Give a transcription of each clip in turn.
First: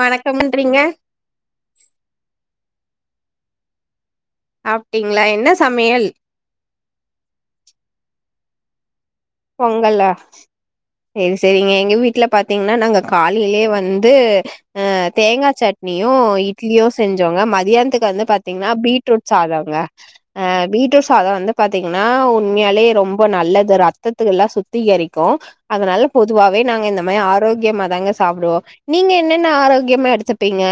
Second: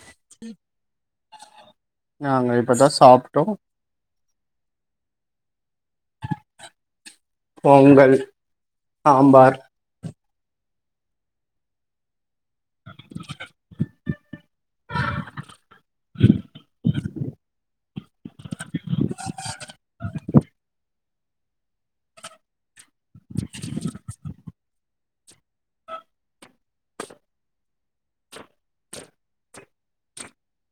வணக்கமுன்றிங்க பதா சாப்ட்டோ அப்டீங்ளா என்ன சாப் பொங்கல் சாம்பார் பொங்கல்ல சேரி சேரிங்க எங்க வீட்ல பாத் தீங்னா நாங்க காலைலெயே வந்து தேங்கா சட்னியு இட்லியு செஞ்சோங்க மதியான்த்துக்கு வந்து பாத்தீங்கனா பீட்ரூட் சாதொங்க அ பீட்ரூட் சாதொ வந்து பாத்தீங்னா உண்மையாலே ரொம் ம்ப நல்லது ரத் தத்துகல்லா சுத்திகரிக்கு அதுனால பொதுவாவே நாங்க இந்த மாரி ஆரோக்கியமா தாங்க சாப்புடுவோ நீங்க என்னென்ன ஆரோக்கியமா எடுத்துப்பீங்க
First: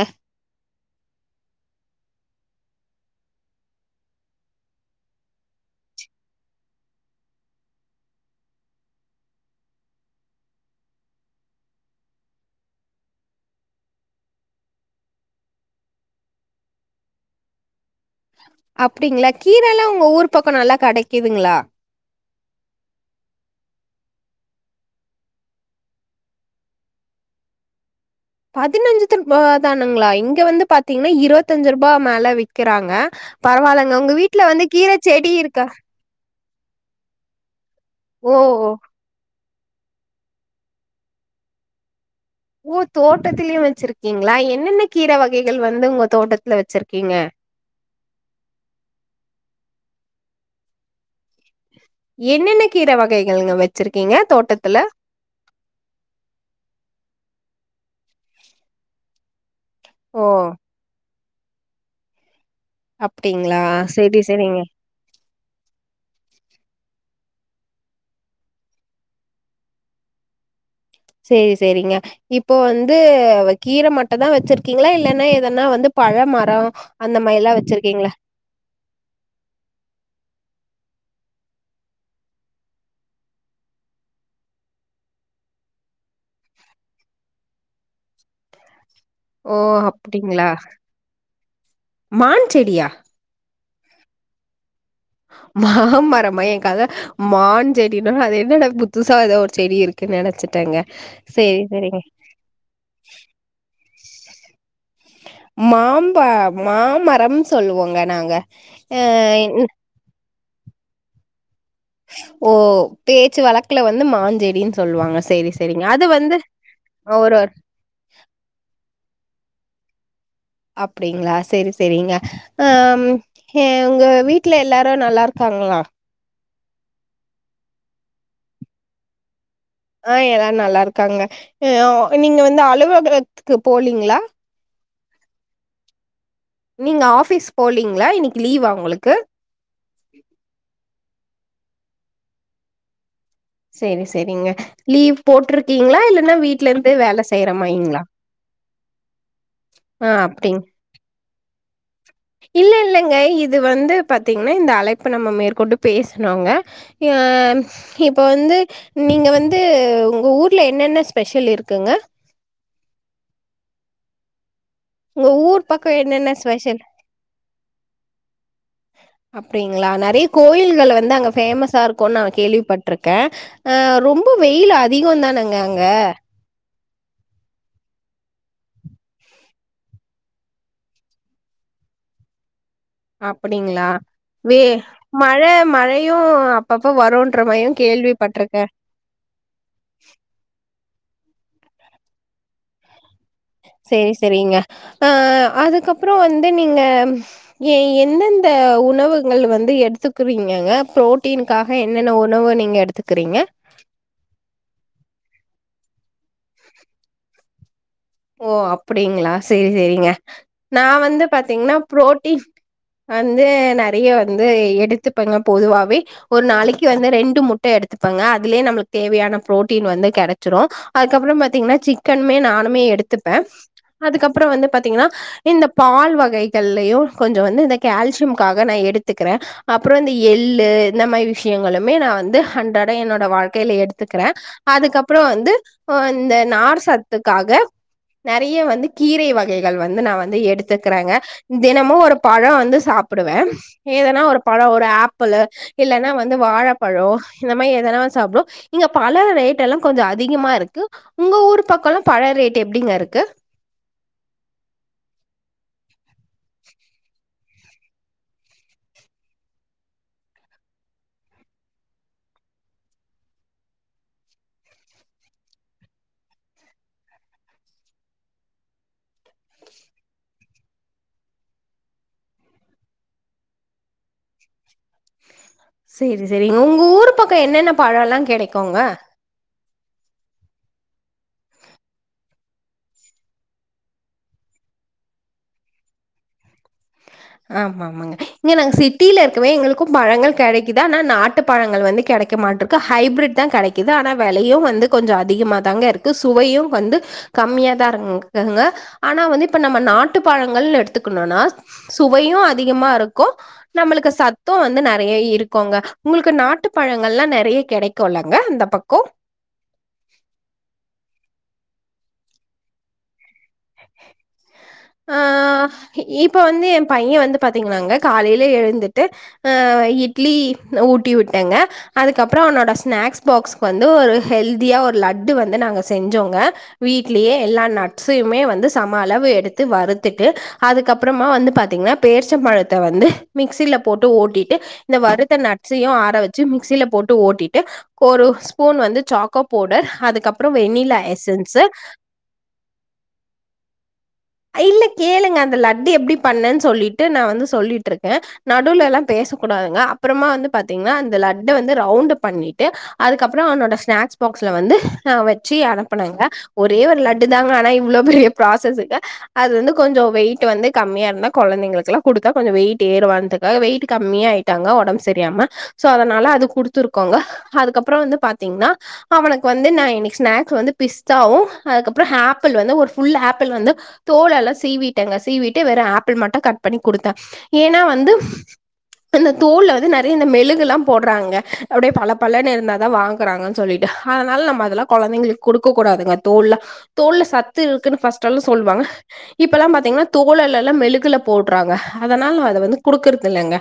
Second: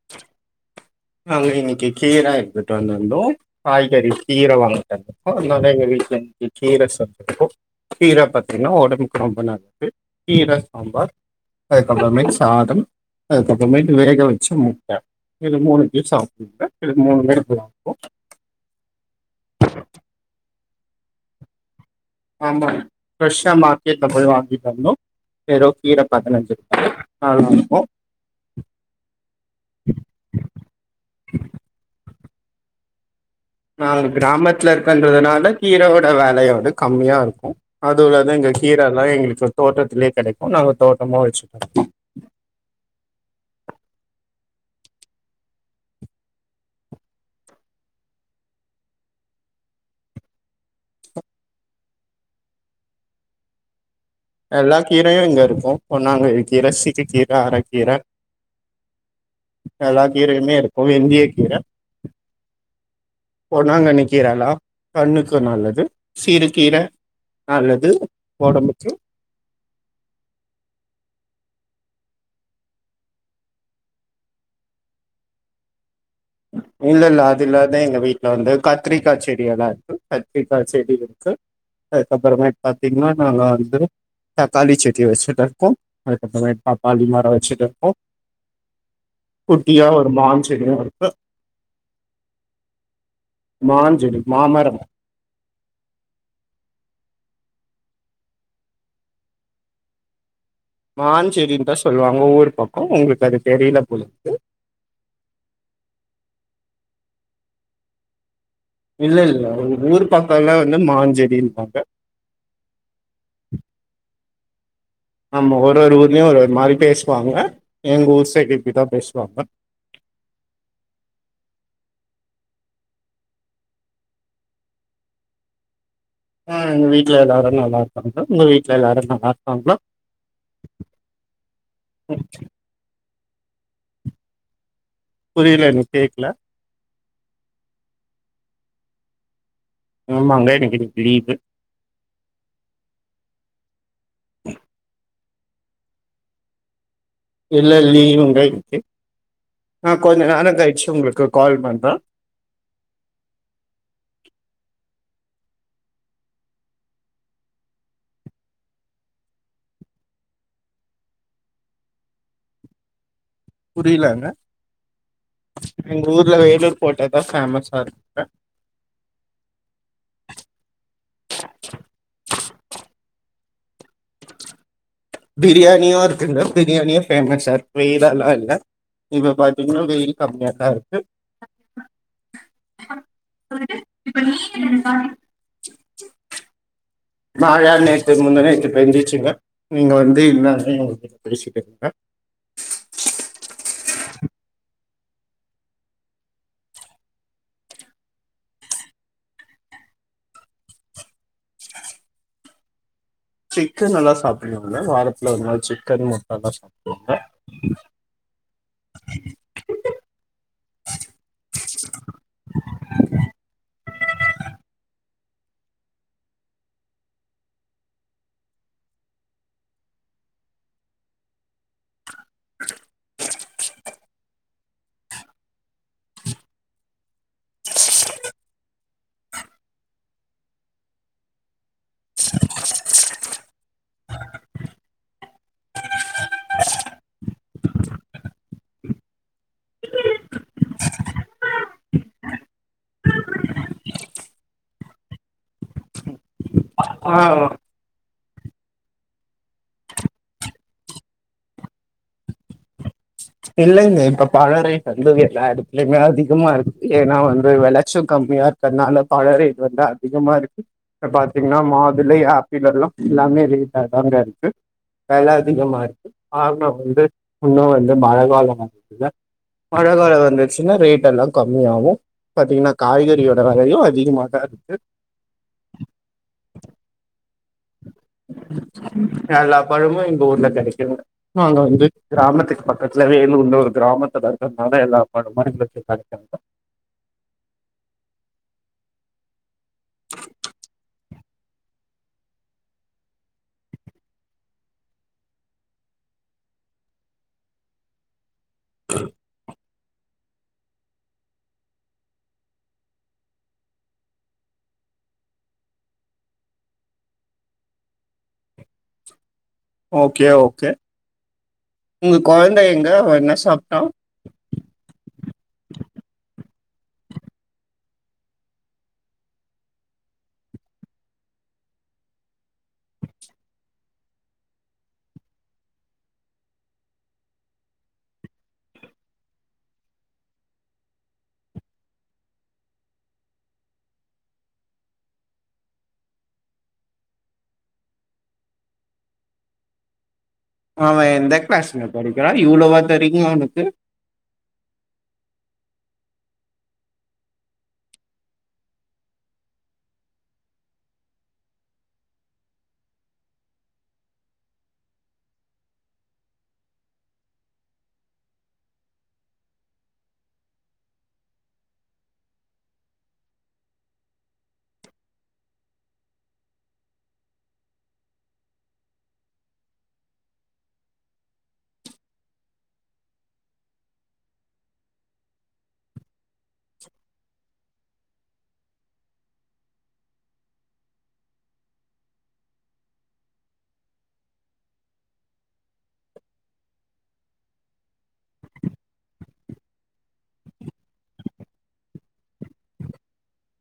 நாங்க இன்னக்கி கீர எடுத்துட்டு வந்துருந்தோ காய்கறி கீர வாங்கிட்டு வந்துருக்கோ அதனால எங்க வீட்ல இன்னக்கி கீர செஞ்சிருக்கோ கீர பாத்தீங்னா ஒடம்புக்கு ரொம்ப நல்லது கீர சாம்பார் அதுக்கப்புறமேட்டு சாதம் அதுக்கப்புறமேட்டு வேக வச்சு முட்ட இது மூணு து சாப்டுப்பே இது‌ முணுமே [unintelligible] அப்டிங்களா கீரல்லா உங்க ஊர் பக்க நல்லா கடைக்கிதுங்ளா ஆமா ஃப்ரெஷ்ஷா மார்க்கெட்ல போய் வாங்கிட்டு வந்தோம் வெறோ கீர பதினஞ்சு ரூபா நல்லாருக்கு பதினஞ்சு ரூபா தானுங்களா இங்க க்கிறாங்க நாங்க கிராமத்துல இருக்கன்றதுனால இருக்கா கீரோட வேலையு து கம்மியா இருக்கு ஓ அதோடதா எங்க கீரல்லா எங்களுக்கு தோட்டத்திலே கெடைக்கு நாங்க தோட்டமா வச்சுட்டோ ஓ தோட்டத்திலயு வச்சிருக்கீங்ளா என்னென்ன கீர வகைகள் வந்து உங்க தோட்டத்துல வச்சிருக்கீங்க என்னென்ன கீரை வகைகள்ங்க வச்சிருக் எல்லா கீரையு இங்க இருக்கு பொன்னாங்கனி கீர சிறு கீர அரக்கீர எல்லா ஓ கீரையுமேருக்கு வெந்திய கீர அப்டிங்களா பொன்னாங்கண்ணி செரி கீரல்லா செரிங்க கண்ணுக்கு நல்லது சிறு கீர நல்லது ஒடம்புக்கு சேரி சேரிங்க இப்போ வந்து கீர மட்டும் தா வச்சிருக்கீங்களா இல்லனா எதனா வந்து பழ மரோ இல்ல அந்த இல்ல அது மாரில்லா இல்ல எங்க வச்சிருக்கீங்களா வீட்டுல வந்து கத்திரிக்காய் செடி எல்லாம் இருக்கு கத்திரிக்காய் செடி இருக்கு அதுக்கப்புறம் பாத்தீங்கன்னா நாங்க வந்து தக்காளி செடி வச்சுட்டு இருக்கோம் அதுக்கப்புறம் பாப்பாளி மரம் வச்சுட்டு இருக்கோம் ஓ குட்டியா ஒரு மான் அப்டிங்களா செடியும் இருக்கு மான் செடியா மாஞ்செடி மாமரம் மாமரமா என கதை மான் செடினா அது என்னடா புதுசா ஏதோ ஒரு செடி இருக்குன்னு நெனைச்சே மான் செடின்னு தா சொல்லுவாங்க ஊர் பக்கம் உங்களுக்கு அது தெரியல போல உம் மாம்பழ மாமரம் சொல்லுவோங்க நாங்க அ இல்ல இல்ல என் உங்க ஊர் பக்கெல்லாம் வந்து மாஞ்செடி ஓகே ஓ பேச்சு வழக்குல வந்து மாஞ்செடினு ஆமா ஒரு ஒரு ஊர்லயும் ஒரு ஒரு மாரி பேசுவாங்க ஒரு எங்க ஊர் சைடு இப்படிதான் பேசுவாங்க அப்படிங்களா செரி செரிங்க ஆஹ் உங்க வீட்டுல எல்லாரும் நல்லா இருக்காங்களா உம் எங்க வீட்டுல எல்லாரும் நல்லா இருக்காங்க உங்க வீட்டுல எல்லாரும் நல்லா இருக் ஆஹ் எல்லாரும் நல்லா இருக்காங்க ஆஹ் நீங்க வந்து அலுவலகத் துக்கு போலிங்களா புரியல நீ கேக்கல நீங்க ஆபீஸ் போலிங்களா இன்னைக்கு லீவா உங்களுக்கு ஆமாங்க எனக்கு இன்னைக்குலீவு செரி செரிங்க லீவ் போட்டிருக்கீங்களா இல்லைன்னா வீட்டுல இருந்து வேல செய்யற இல்ல மாரிங்களா லீவுங்க இன்னைக்கு நான் ஆ கொஞ்சம் நேரம் அப்டிங் கயிச்சு உங்களுக்கு கால் பண்றேன் இல்ல இல்லங்க இது வந்து பாத்தீங்கன்னா இந்த அழைப்ப நம்ம மேற்கொண்டு பேசனோங்க அஹ் இப்ப வந்து நீங்க வந்து உங்க ஊர்ல என்னென்ன ஸ்பெஷல் இருக்குங்க புரியலங்க உங்க ஊர் பக்கம் எங்க என்னென்ன ஊர்ல வேலூர் ஸ்பெஷல் கோட்டை தான் ஃபேமஸா இருக்கு அப்படிங்களா நிறைய கோயில்கள் வந்து அங்க ஃபேமஸா இருக்கும்னு நான் கேள்விப்பட்டிருக்கேன் ஆஹ் ரொம்ப வெயிலா அ பிரியாணி இருக்குங்க பிரியாணி எங்க சர்ப்ரைஸ்சா எல்லாம் இல்ல இப்ப பாரத்திங்கன்னா வெயில் கம்மியாத்தா இருக்கு அப்படிங்களா வே மழை மழையும் அப்பப் மழ நேத்து முந்தா நேத்து பெஞ்சிருச்சுங்க நீங்க வந்து இல்லங்கிறீங்க நீங்க பேசிட்டு இருங்க செரி செரிங்க ஆஹ் அதுக்கப்புறம் வந்து நீங்க எந்தெந்த உணவுகள் வந்து எடுத்துக்குறீங்கங்க ப்ரோட்டீன்க்காக என்னென்ன உணவு நீங்க எடுத்துக் சிக்கன் நல்லா சாப்பிடும்ல வாரத்துல ஒரு நாள் சிக் கறி மட்டனெல்லாம் சாப்பிடுவாங்க ஓ அப்படிங்களா சேரி சேரிங்க நா வந்து பாத்தீங்கன்னா புரோட்டீன் வந்து நிறைய வந்து எடுத் எடுத்துப்பாங்க பொதுவாவே ஒரு நாளைக்கு வந்து ரெண்டு முட்டை எடுத்துப்பங்க அதுல நம தேவையான புரோட்டின் வந்து கிடைச்சிடும் அதுக்கப்பறம்த்தீங்கன்னா சிக் சிக்கனுமே நானுமே எடுத் எடுத்துப்பேன் அதுக்கப்பறம் வந்து பாத்தீங்கன்னா இந்த பால் வகைகள்லயும் கொஞ்ச வந்து இந்த கால்சியம்காக நான் எடுத் எடுத்துக்கிறேன் அப்பறம் இந்த எள்ளு இந்த மாதிரி விஷயங்களுமே நான் வந்து அண்றாட என்னோட வாழ்க்கையில எடுத்துக்கிறேன் அதுக்கப்பறம் வந்து இந்த நார் சத்துக்காக நிறைய வந்து கீரை வகைகள் வந்து நான் வந்து எடுத்துக்கிறேங்க தினமும் ஒரு பழம் வந்து சாப்பிடுவேன் ஏதனா ஒரு பழம் ஒரு ஆப்பிள் இல்லைன்னா வந்து வாழப் பழம் ஆஹ் இந்தமாரி ஏதானா சாப்பிட இங்க பழ ரேட் எல்லாம் கொஞ்ச அதிகமா இருக்கு உங்க ஊர் பக்கம்லாம் பழ ரேட்டை எப் எப்படிங்க இருக்கு இல்ல இல்ல இப்ப பழ ரேட் வந்து எல்லா இடத்துலயுமே அதிகமா இருக்கு ஏன்னா வந்து விளைச்சு கம்மியா இருக்கிறதுனால பழ ரேட் வந்து அதிகமா இருக்கு இப்ப பாத்தீங்கன்னா மாதுல ஆப்பிள எல்லாம் எல்லாமே ரேட் தாங்க இருக்கு வில அதிகமா இருக்கு ஆங்கம் வந்து இன்னும் வந்து மழை காாலம் வந்து மழை காலம் வந்துச்சுன்னா ரேட் எல்லாம் கம்மிய ஆகும் பா்த்தீங்கன்னா காய்கறியோட விலையும் அதிகமாக தான் இருக்கு சேரி சேரி உங்க ஊரு பக்கம் என்னென்ன பழம் எல்லாம் கிடைக்குங்க பழமும் எங்க ஊர்ல கிடைக்குங்க அங்க வந்து கிராமத்துக்கு பக்கத்துல வேலூர் இன்ன ஒரு கிராமத்தை வசிக்கறதுனால எல்லா பழமும் எங்களுக்கு கிடைக்குங்க ஆமா ஆமாங்க இங்க நாங்க சிட்டியில இருக்கவே எங்களுக் பழங்கள் கிடைக்குதான் ஆனா நாட் நாட்டு பழங்கள் வந்து கிடைக்க மாட்ட இருக்கு ஹைபிரிட் தான் கிடைக்குது ஆனா விலையும் வந்து கொஞ்சம் அதிகமா தாங்க இருக்கு சுவையும் வந்து கம்மியாக தான் இரு ங்க ஆனா வந்து இப்ப நம்ம நாட்டுப்பழங்கள் எடுத்துக்கணும்னா சுவையும் அதிகமா இருக்கும் நம்மளுக்கு சத்தும் வந்து நிறைய இருக்குங்க உங்களுக்கு நாட்டு பழங்கள் எல்லாம் நிறைய கிடைக்கும்லங்க அந்த பக்கம் ஓகே ஓகே உங்க குழந்தை எங்க அவ என்ன சாப்பிட்டா ஆ இப்ப வந்து என் பையன் வந்து பாத்தீங்கன்னாங்க காலையில எழுந்துட்டு ஆஹ் இட்லி ஊட்டி விட்டங்க அதுக்கப்பறம் அவனோட ஸ்நாக்ஸ் பாக்ஸ்க்கு வந்து ஒரு ஹெல்தியா ஒரு லட்டு வந்து நாங்க செஞ்சோங்க வீட்லயே எல்லா நட்ஸ் யுமே வந்து சம அளவு எடுத் வறுத்துட்டு அதுக்கப்பறமா வந்து பா்த்தீங்கன்னா பேரிச்சம்பழத்த வந்து மிக்சில போட்டு ஓட்டிட்டு இந்த வருத்த நட்ஸையும் ஆர வச்சு மிக்சியில போட்டு ஓட்டிட்டு ஒரு ஸ்பூன் வந்து சாக்கோ பவுடர் அதுக்கப் அவன் எந்த கிளாஸ்ங்க படிக்கிறான் இவ்வளவு வா தரிங்க அவனுக்கு இல்ல கேளுங்க அந்த லட்டு எப்டி பண்ணேன்னு சொல்லிட்டு நான் வந்து சொல்லிட்டு இருக்கேன் நடுல எல்லாம் பேச கூடாதுங்க அப்பறமா வந்து பாத்தீங்கன்னா அந்த லட்டை வந்து ரவுண்ட் பண்ணிட்டு அதுக்கப்பறம் அவனோட ஸ்நாக்ஸ் பாக்ஸ்ல வந்து வச்சு அனுப்புனேங்க ஒரே ஒரு லட்டு தாங்க ஆனா இவ்வளவு பெரிய ப்ராசஸ்ங்க அது வந்து கொஞ்சம் வெயிட் வந்து கம்மியா இருந்தா குழந்தைங்களுக்கெல்லாம் கொடுத்தா கொஞ்சம் வெயிட் ஏறுவானதுக்காக வெயிட் கம்மியா ஆயிட்டாங்க உடம்பு சரியாம சோ அதனால அது குடுத்துருக்கேங்க அதுக்கப்பறம் வந்து பாத்தீங்கன்னா அவனுக்கு வந்து நான் இன்னைக்கு ஸ்நாக்ஸ் வந்து பிஸ்தாவும் அதுக்கப்பறம் ஆப்பிள் வந்து ஒரு ஃபுல் ஆப்பிள் வந்து தோல எல்லாம் சீவிட்டேங்க சீவிட்டு வேற ஆப்பிள் மட்டும் கட் பண்ணி கொடுத்தேன் ஏன்னா வந்து இந்த தோல்ல வந்து நிறைய இந்த மெழுகெல்லாம் போடுறாங்க அப்படியே பல பலன்னு இருந்தா தான் வாங்குறாங்கன்னு சொல்லிட்டு அதனால நம்ப அதெல்லாம் குழந்தைங்களுக்கு கொடுக்க கூடாதுங்க தோல்ல தோல் ல சத்து இருக்குன்னு ஃபர்ஸ்ட் எல்லாம் சொல்லுவாங்க இப்பல்லாம் பா்த்தீங்கன்னா தோழல்ல எல்லாம் மெழுகுல போடுறாங்க அதனால அத வந்து குடுக்குறத இல்லைங்க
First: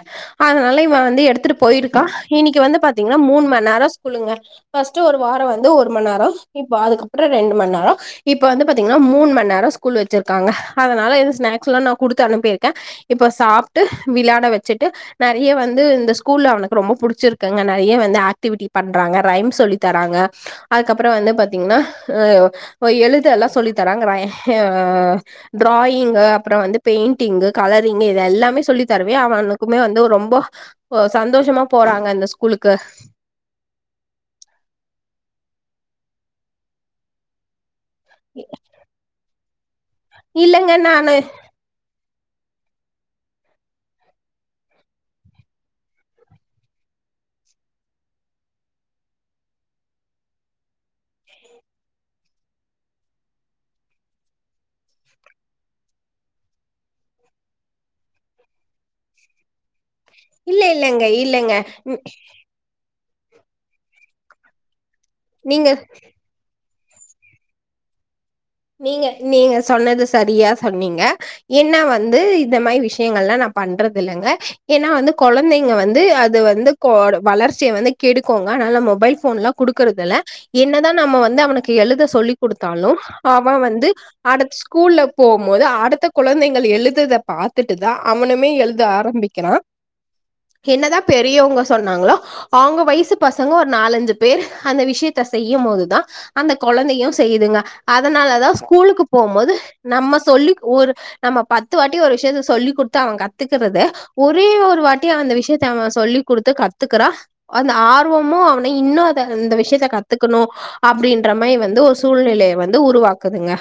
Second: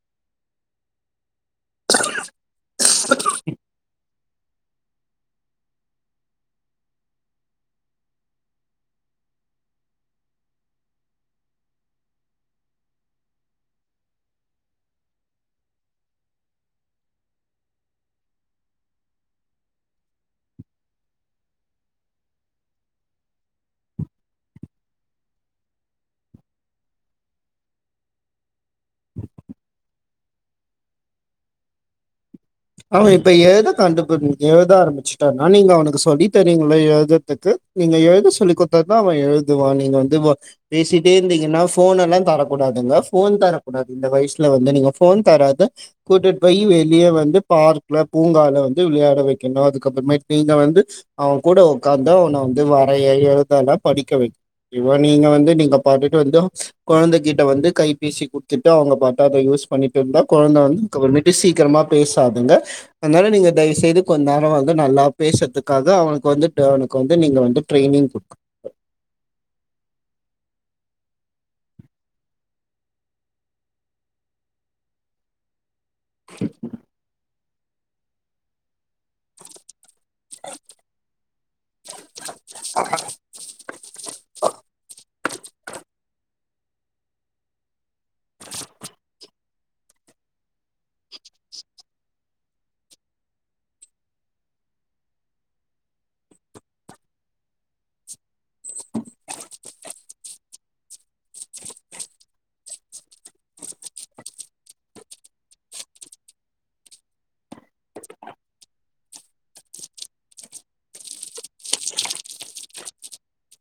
அதனால இவன் வந்து எடுத்துட்டு போயிருக்கான் இன்னைக்கு வந்து பாத்தீங்கன்னா மூணு மணி நேரம் ஸ்கூளுங்க பர்ஸ்ட் ஒரு வாரம் வந்து ஒரு மணி நேரம் இப்ப அதுக்கப்பறம் ரெண்டு மணி நேரம் இப்ப வந்து பாத்தீங்கன்னா மூணு மணி நேரம் ஸ்கூல் வச்சி இருக்காங்க அதனால எதுவும் ஸ்நாக்ஸ்லாம் நான் கொடுத்து அனுப்பியிருக்கேன் இப்போ சாப்பிட்டு விளையாட வச்சுட்டு நிறைய வந்து இந்த ஸ்கூல அவனுக்கு ரொம்ப பிடிச்சிருக்கங்க நிறைய வந்து ஆக்ட்டிவிட்டி பண்ணுறாங்க ரைம் சொல்லி தராங்க அதுக்கப்பறம் வந்து பார்த்தீங்கன்னா எழுத ஆஹ் எல்லாம் சொல்லி தராங்க ஆஹ் டிராயிங்கு அப்பறம் வந்து பெயிண்டிங் கலரிங் இது எல்லாமே சொல்லி தரவே அவனுக்குமே வந்து ரொம்ப சந்தோஷமா போறாங்க அந்த ஆமா இப்ப எத கண்டுபுடிச் எழுத ஆரமிச்சுட்டானு ஆ நீங்க அவனுக்கு சொல்லி தரீங்களா எழுதிரத்துக்கு நீங்க எழுத சொல்லி கொடுத்தாதா அவன் எழு இது வானி நீங்க வந்து இல்லங்க நானு பேசிட்டே இருந்தீங்கன்னா போன் எல்லாம் தரக்கூடாதுங்க போன் தரக்கூடாது இந்த வயசுல வந்து நீங்க போன் தராத கூட்டிட்டு போய் வெளியே வந்து பார்க்ல பூங்கால வந்து விளையாட வைக்கணும் அதுக்கப்புறமே நீங்க வந்து அவன் கூட உக்காந்து அவனை வந்து வரைய எழுதல படிக்க வைக்க நீங்க வந்து நீங்க பார்த்தட்டு வந்து குழந்தைகிட்ட வந்து கைபேசி குடுத்துட்டு அவங்க பார்த்த அதை யூஸ் பண்ணி இருந்தா குழந்தை இல்ல வந்து இல்லங்க கவர்ட்டு இல்லங்க சீக்கிரமா பேசு அதுங்க அதனால நீங்க தயவு செய்து கொஞ்ச நேரம் வந்து நல்லா நீங்க பேசுறதுக்காக அவனுக்கு வந்து அவனுக்கு வந்து நீங்க வந்து ட்ரைனிங் கொடுக்கனு நீங்க நீங்க சொன்னது சரியா சொன்னீங்க என்ன வந்து இந்த மாதிரி விஷயங்கல்லாம் நான் பண்றது இல்லைங்க ஏன்னா வந்து குழந்தைங்க வந்து அது வந்து வளர்ச் வளர்சிய வந்து கெடுக்குங்க அதனால மொபைல் போன்லாம் கொடுக் கறதுல என்னதான் நம்ம வந்து அவனுக்கு எழுத சொல்லி் கொடுத்தாலும் அவ வந்து அடுத்த ஸ்கூல்ல போகும்போது அடுத்த குழந்தைகள் எழுதுறத பார்த்துட்டு தான் அவனுமே எழுத ஆரம்பிக்கிறான் என்னதான் பெரியவங்க சொன்னாங்களோ அவங்க வயசு பசங்க ஒரு நாலஞ்சு பேர் அந்த விஷயத்த செய்யும் போதுதான் அந்த குழந்தையும் செய்யுதுங்க அதனாலதான் ஸ்கூலுக்கு போகும்போது நம்ம சொல்லி ஒரு நம்ம பத்து வாட்டி ஒரு விஷயத்த சொல்லிக் கொடுத்து அவன் கத்துக்கறத ஒரே ஒரு வாட்டி அந்த விஷயத்த அவன் சொல்லி் கொடுத்து கத்துக்கறா அந்த ஆர்வமும் அவனை இன்னும் அத இந்த விஷயத்த கத்துக்கணும் அப்படின்ற மாதிரி வந்து ஒரு சூழ்நிலையை வந்து உருவாக்குதுங்க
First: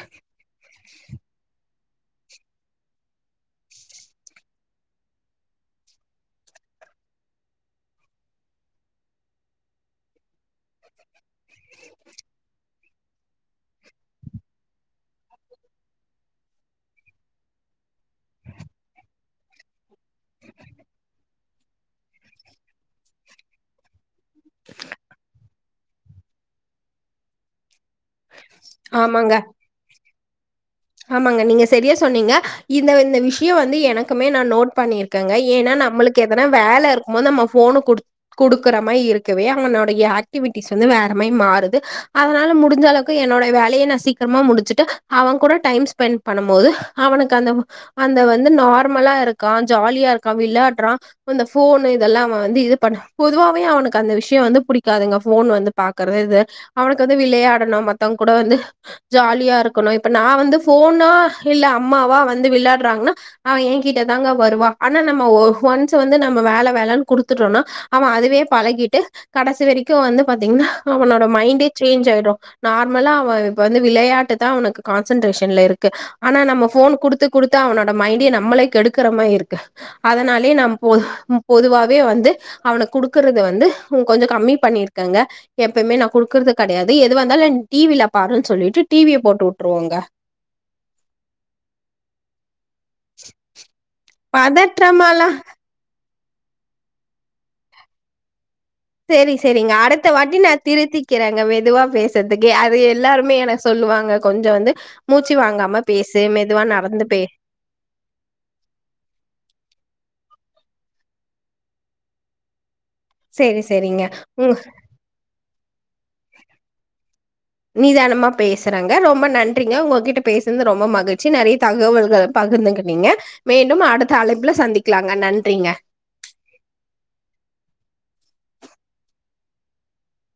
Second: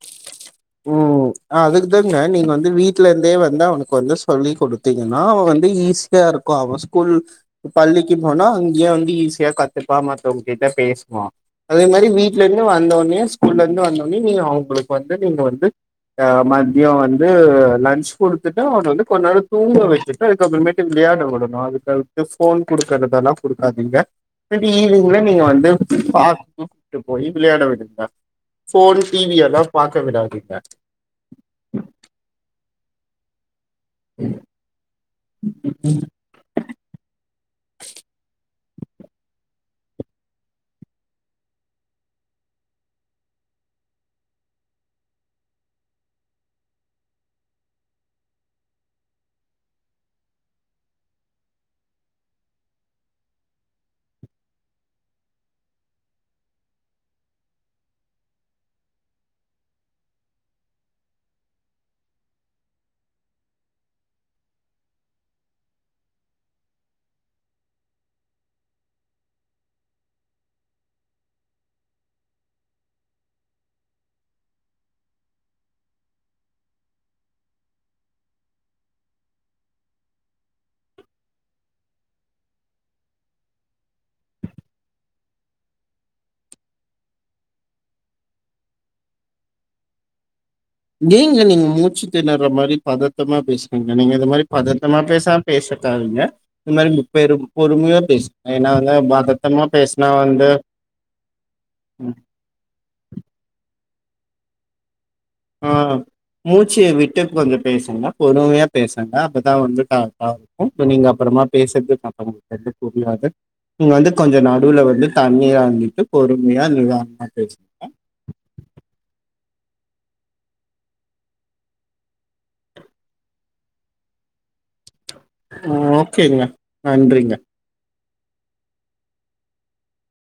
ம் அதுக்குதாங்க நீங்க வந்து வீட்டு்ல இருந்தே வந்து அவனுக்கு வந்து சொல்லிக் கொடுத்தீங்கன்னா அவன் வந்து ஈஸியா இருக்கும் அவன் ஸ்கூல் பள்ளிக்கு போனா அங்கேயே வந்து ஈஸியா கத்துப்பான் மத்தவங்க கிட்ட பேசுவான் அதே மாதிரி வீட்டுல இருந்து வந்தவுடனே ஸ்கூல்ல இருந்து வந்தோடனே நீ அவங்களுக்கு வந்து நீங்க வந்து அஹ் மதியம் வந்து லஞ்ச் கொடுத்துட்டு அவர் வந்து கொஞ்ச நாழி தூங்க வச்சுட்டு அதுக்கப்புற மேட்டு விளையாட விடணும் அதுக்கடுத்து போன் குடுக்கறதெல்லாம் குடுக்காதீங்க சரி இதுக்கு முன்னாடி நீங்க வந்து பாத்து போய் விளையாட விடுங்க போன் ஆமாங்க டிவி எல்லா பாக்க விடாதீங்க பி யேக் ஆமாங்க நீங்க சரியா சொன்னீங்க இந்த இந்த விஷயம் வந்து எனக்குமே நான் நோட் பண்ணியிருக்கேங்க ஏன்னா நம்மளுக்கு எதன வேலை இருக்கும் போது நம்ம போன் கொடுத் கொடு க்கிற மாதிரி இருக்கவே அவனுடைய ஆக்டிடீவ்ஸ் வந்து வேற மாதிரி மாறுது அதனால முடிஞ்ச அளவுக்கு என்னோட வேலையை நான் சீக்கிரமா முடிச்சுட்டு அவன் கூட டைம் ஸ்பெண்ட் பண்ணும் போது அவனுக்கு அந்த அந்த வந்து நார்மலா இருக்கான் ஜாலியா இருக்கான் விளையாடுறான் அந்த போன் இதெல்லாம் அவன் வந்து இது பண்ண பொதுவாவே அவனுக்கு அந்த விஷயம் வந்து பிடிக்காதுங்க போன் வந்து பார்கறது இது அவனுக்கு வந்து விளையாடணும் மத்தவங்க கூட வந்து ஜாலியா இருக்கணும் இப்போ நான் வந்து போனா இல்ல அம்மாவா வந்து விளையாடுறாங்கன்னா அவன் ஏ கிட்ட தாங்க வருவா ஆனா நம்ம ஒ ஒன்ஸ் வந்து நம்ம வேலை வேலைன்னு குடுத்துட்டோம்னா அவன் அதுவே பழகிட்டு கடைசி வரைக்கும் வந்து பார்த்தீங்கன்னா அவனோட மைண்டே சேஞ்ச் ஆயிடும் நார்மலா அவன் இப்ப வந்து விளையாட்டு தான் அவனுக்கு கான்சன்ட்ரேஷன் இல்ல இருக்கு ஆனா நம்ம போன் கொடுத்து குடுத்து அவனோட மைண்ட நம்மளே கெடுக்கற மாதிரி இருக்கு அதனாலயே நா பொதுவாவே வந்து அவனை கொடுக்கறது வந்து கொஞ்சம் கம்மி பண்ணிருக்கேங்க எப்பயுமே நான் குடுக்கறது கிடையாது எது வந்தாலும் டிவில பாருன்னு சொல்லிட்டு டிவிய போட்டு விட்டுருவேங்க ஏங்க நீங்க முச்சுத்தேனர மாதிரி பதட்டமா பேசுறீங்க நீங்க இது மாதிரி பதட்டமா பேசா பதற்றமாலாம் பேசக்காதீங்க இருந்தாலும் பொறுமையா பேசுங்க ஏன்னா வந்து சரி பதட்டமா சரிங்க அடுத்த பேசுனா வாட்டி வந்து நான் திருத்திக்கிறேங்க மெதுவா பேசுறதுக்கு அது எல்லாருமே என சொல்லுவாங்க கொஞ்சம் வந்து மூச்சு வாங்காம ஆஹ் பேசு, மெதுவா மூச்சிய நடந்து பே விட்டு கொஞ்சம் பேசங்க பொறுமையா பேசங்க அப்பதான் வந்து கரெக்டா இருக்கு நீங்க அப்புறமா பேசுறது தப்பா புரியாது சரி, நீங்க சரிங்க. வந்து கொஞ்சம் ம் நடுவுல வந்து தண்ணீ வாங்கிட்டு பொறுமையா நிதாணமா பேசங்க றிங்க உங்ககிட்ட பேசது ரொம்ப மகிழ்ச்சி நிறைய தகவல்கள் பகிர்ந்துக்கின்னுங்க மீண்டும் அடுத்த அழைப்புல சந்திக் ஆஹ ஓகேங்க நன்றிங்க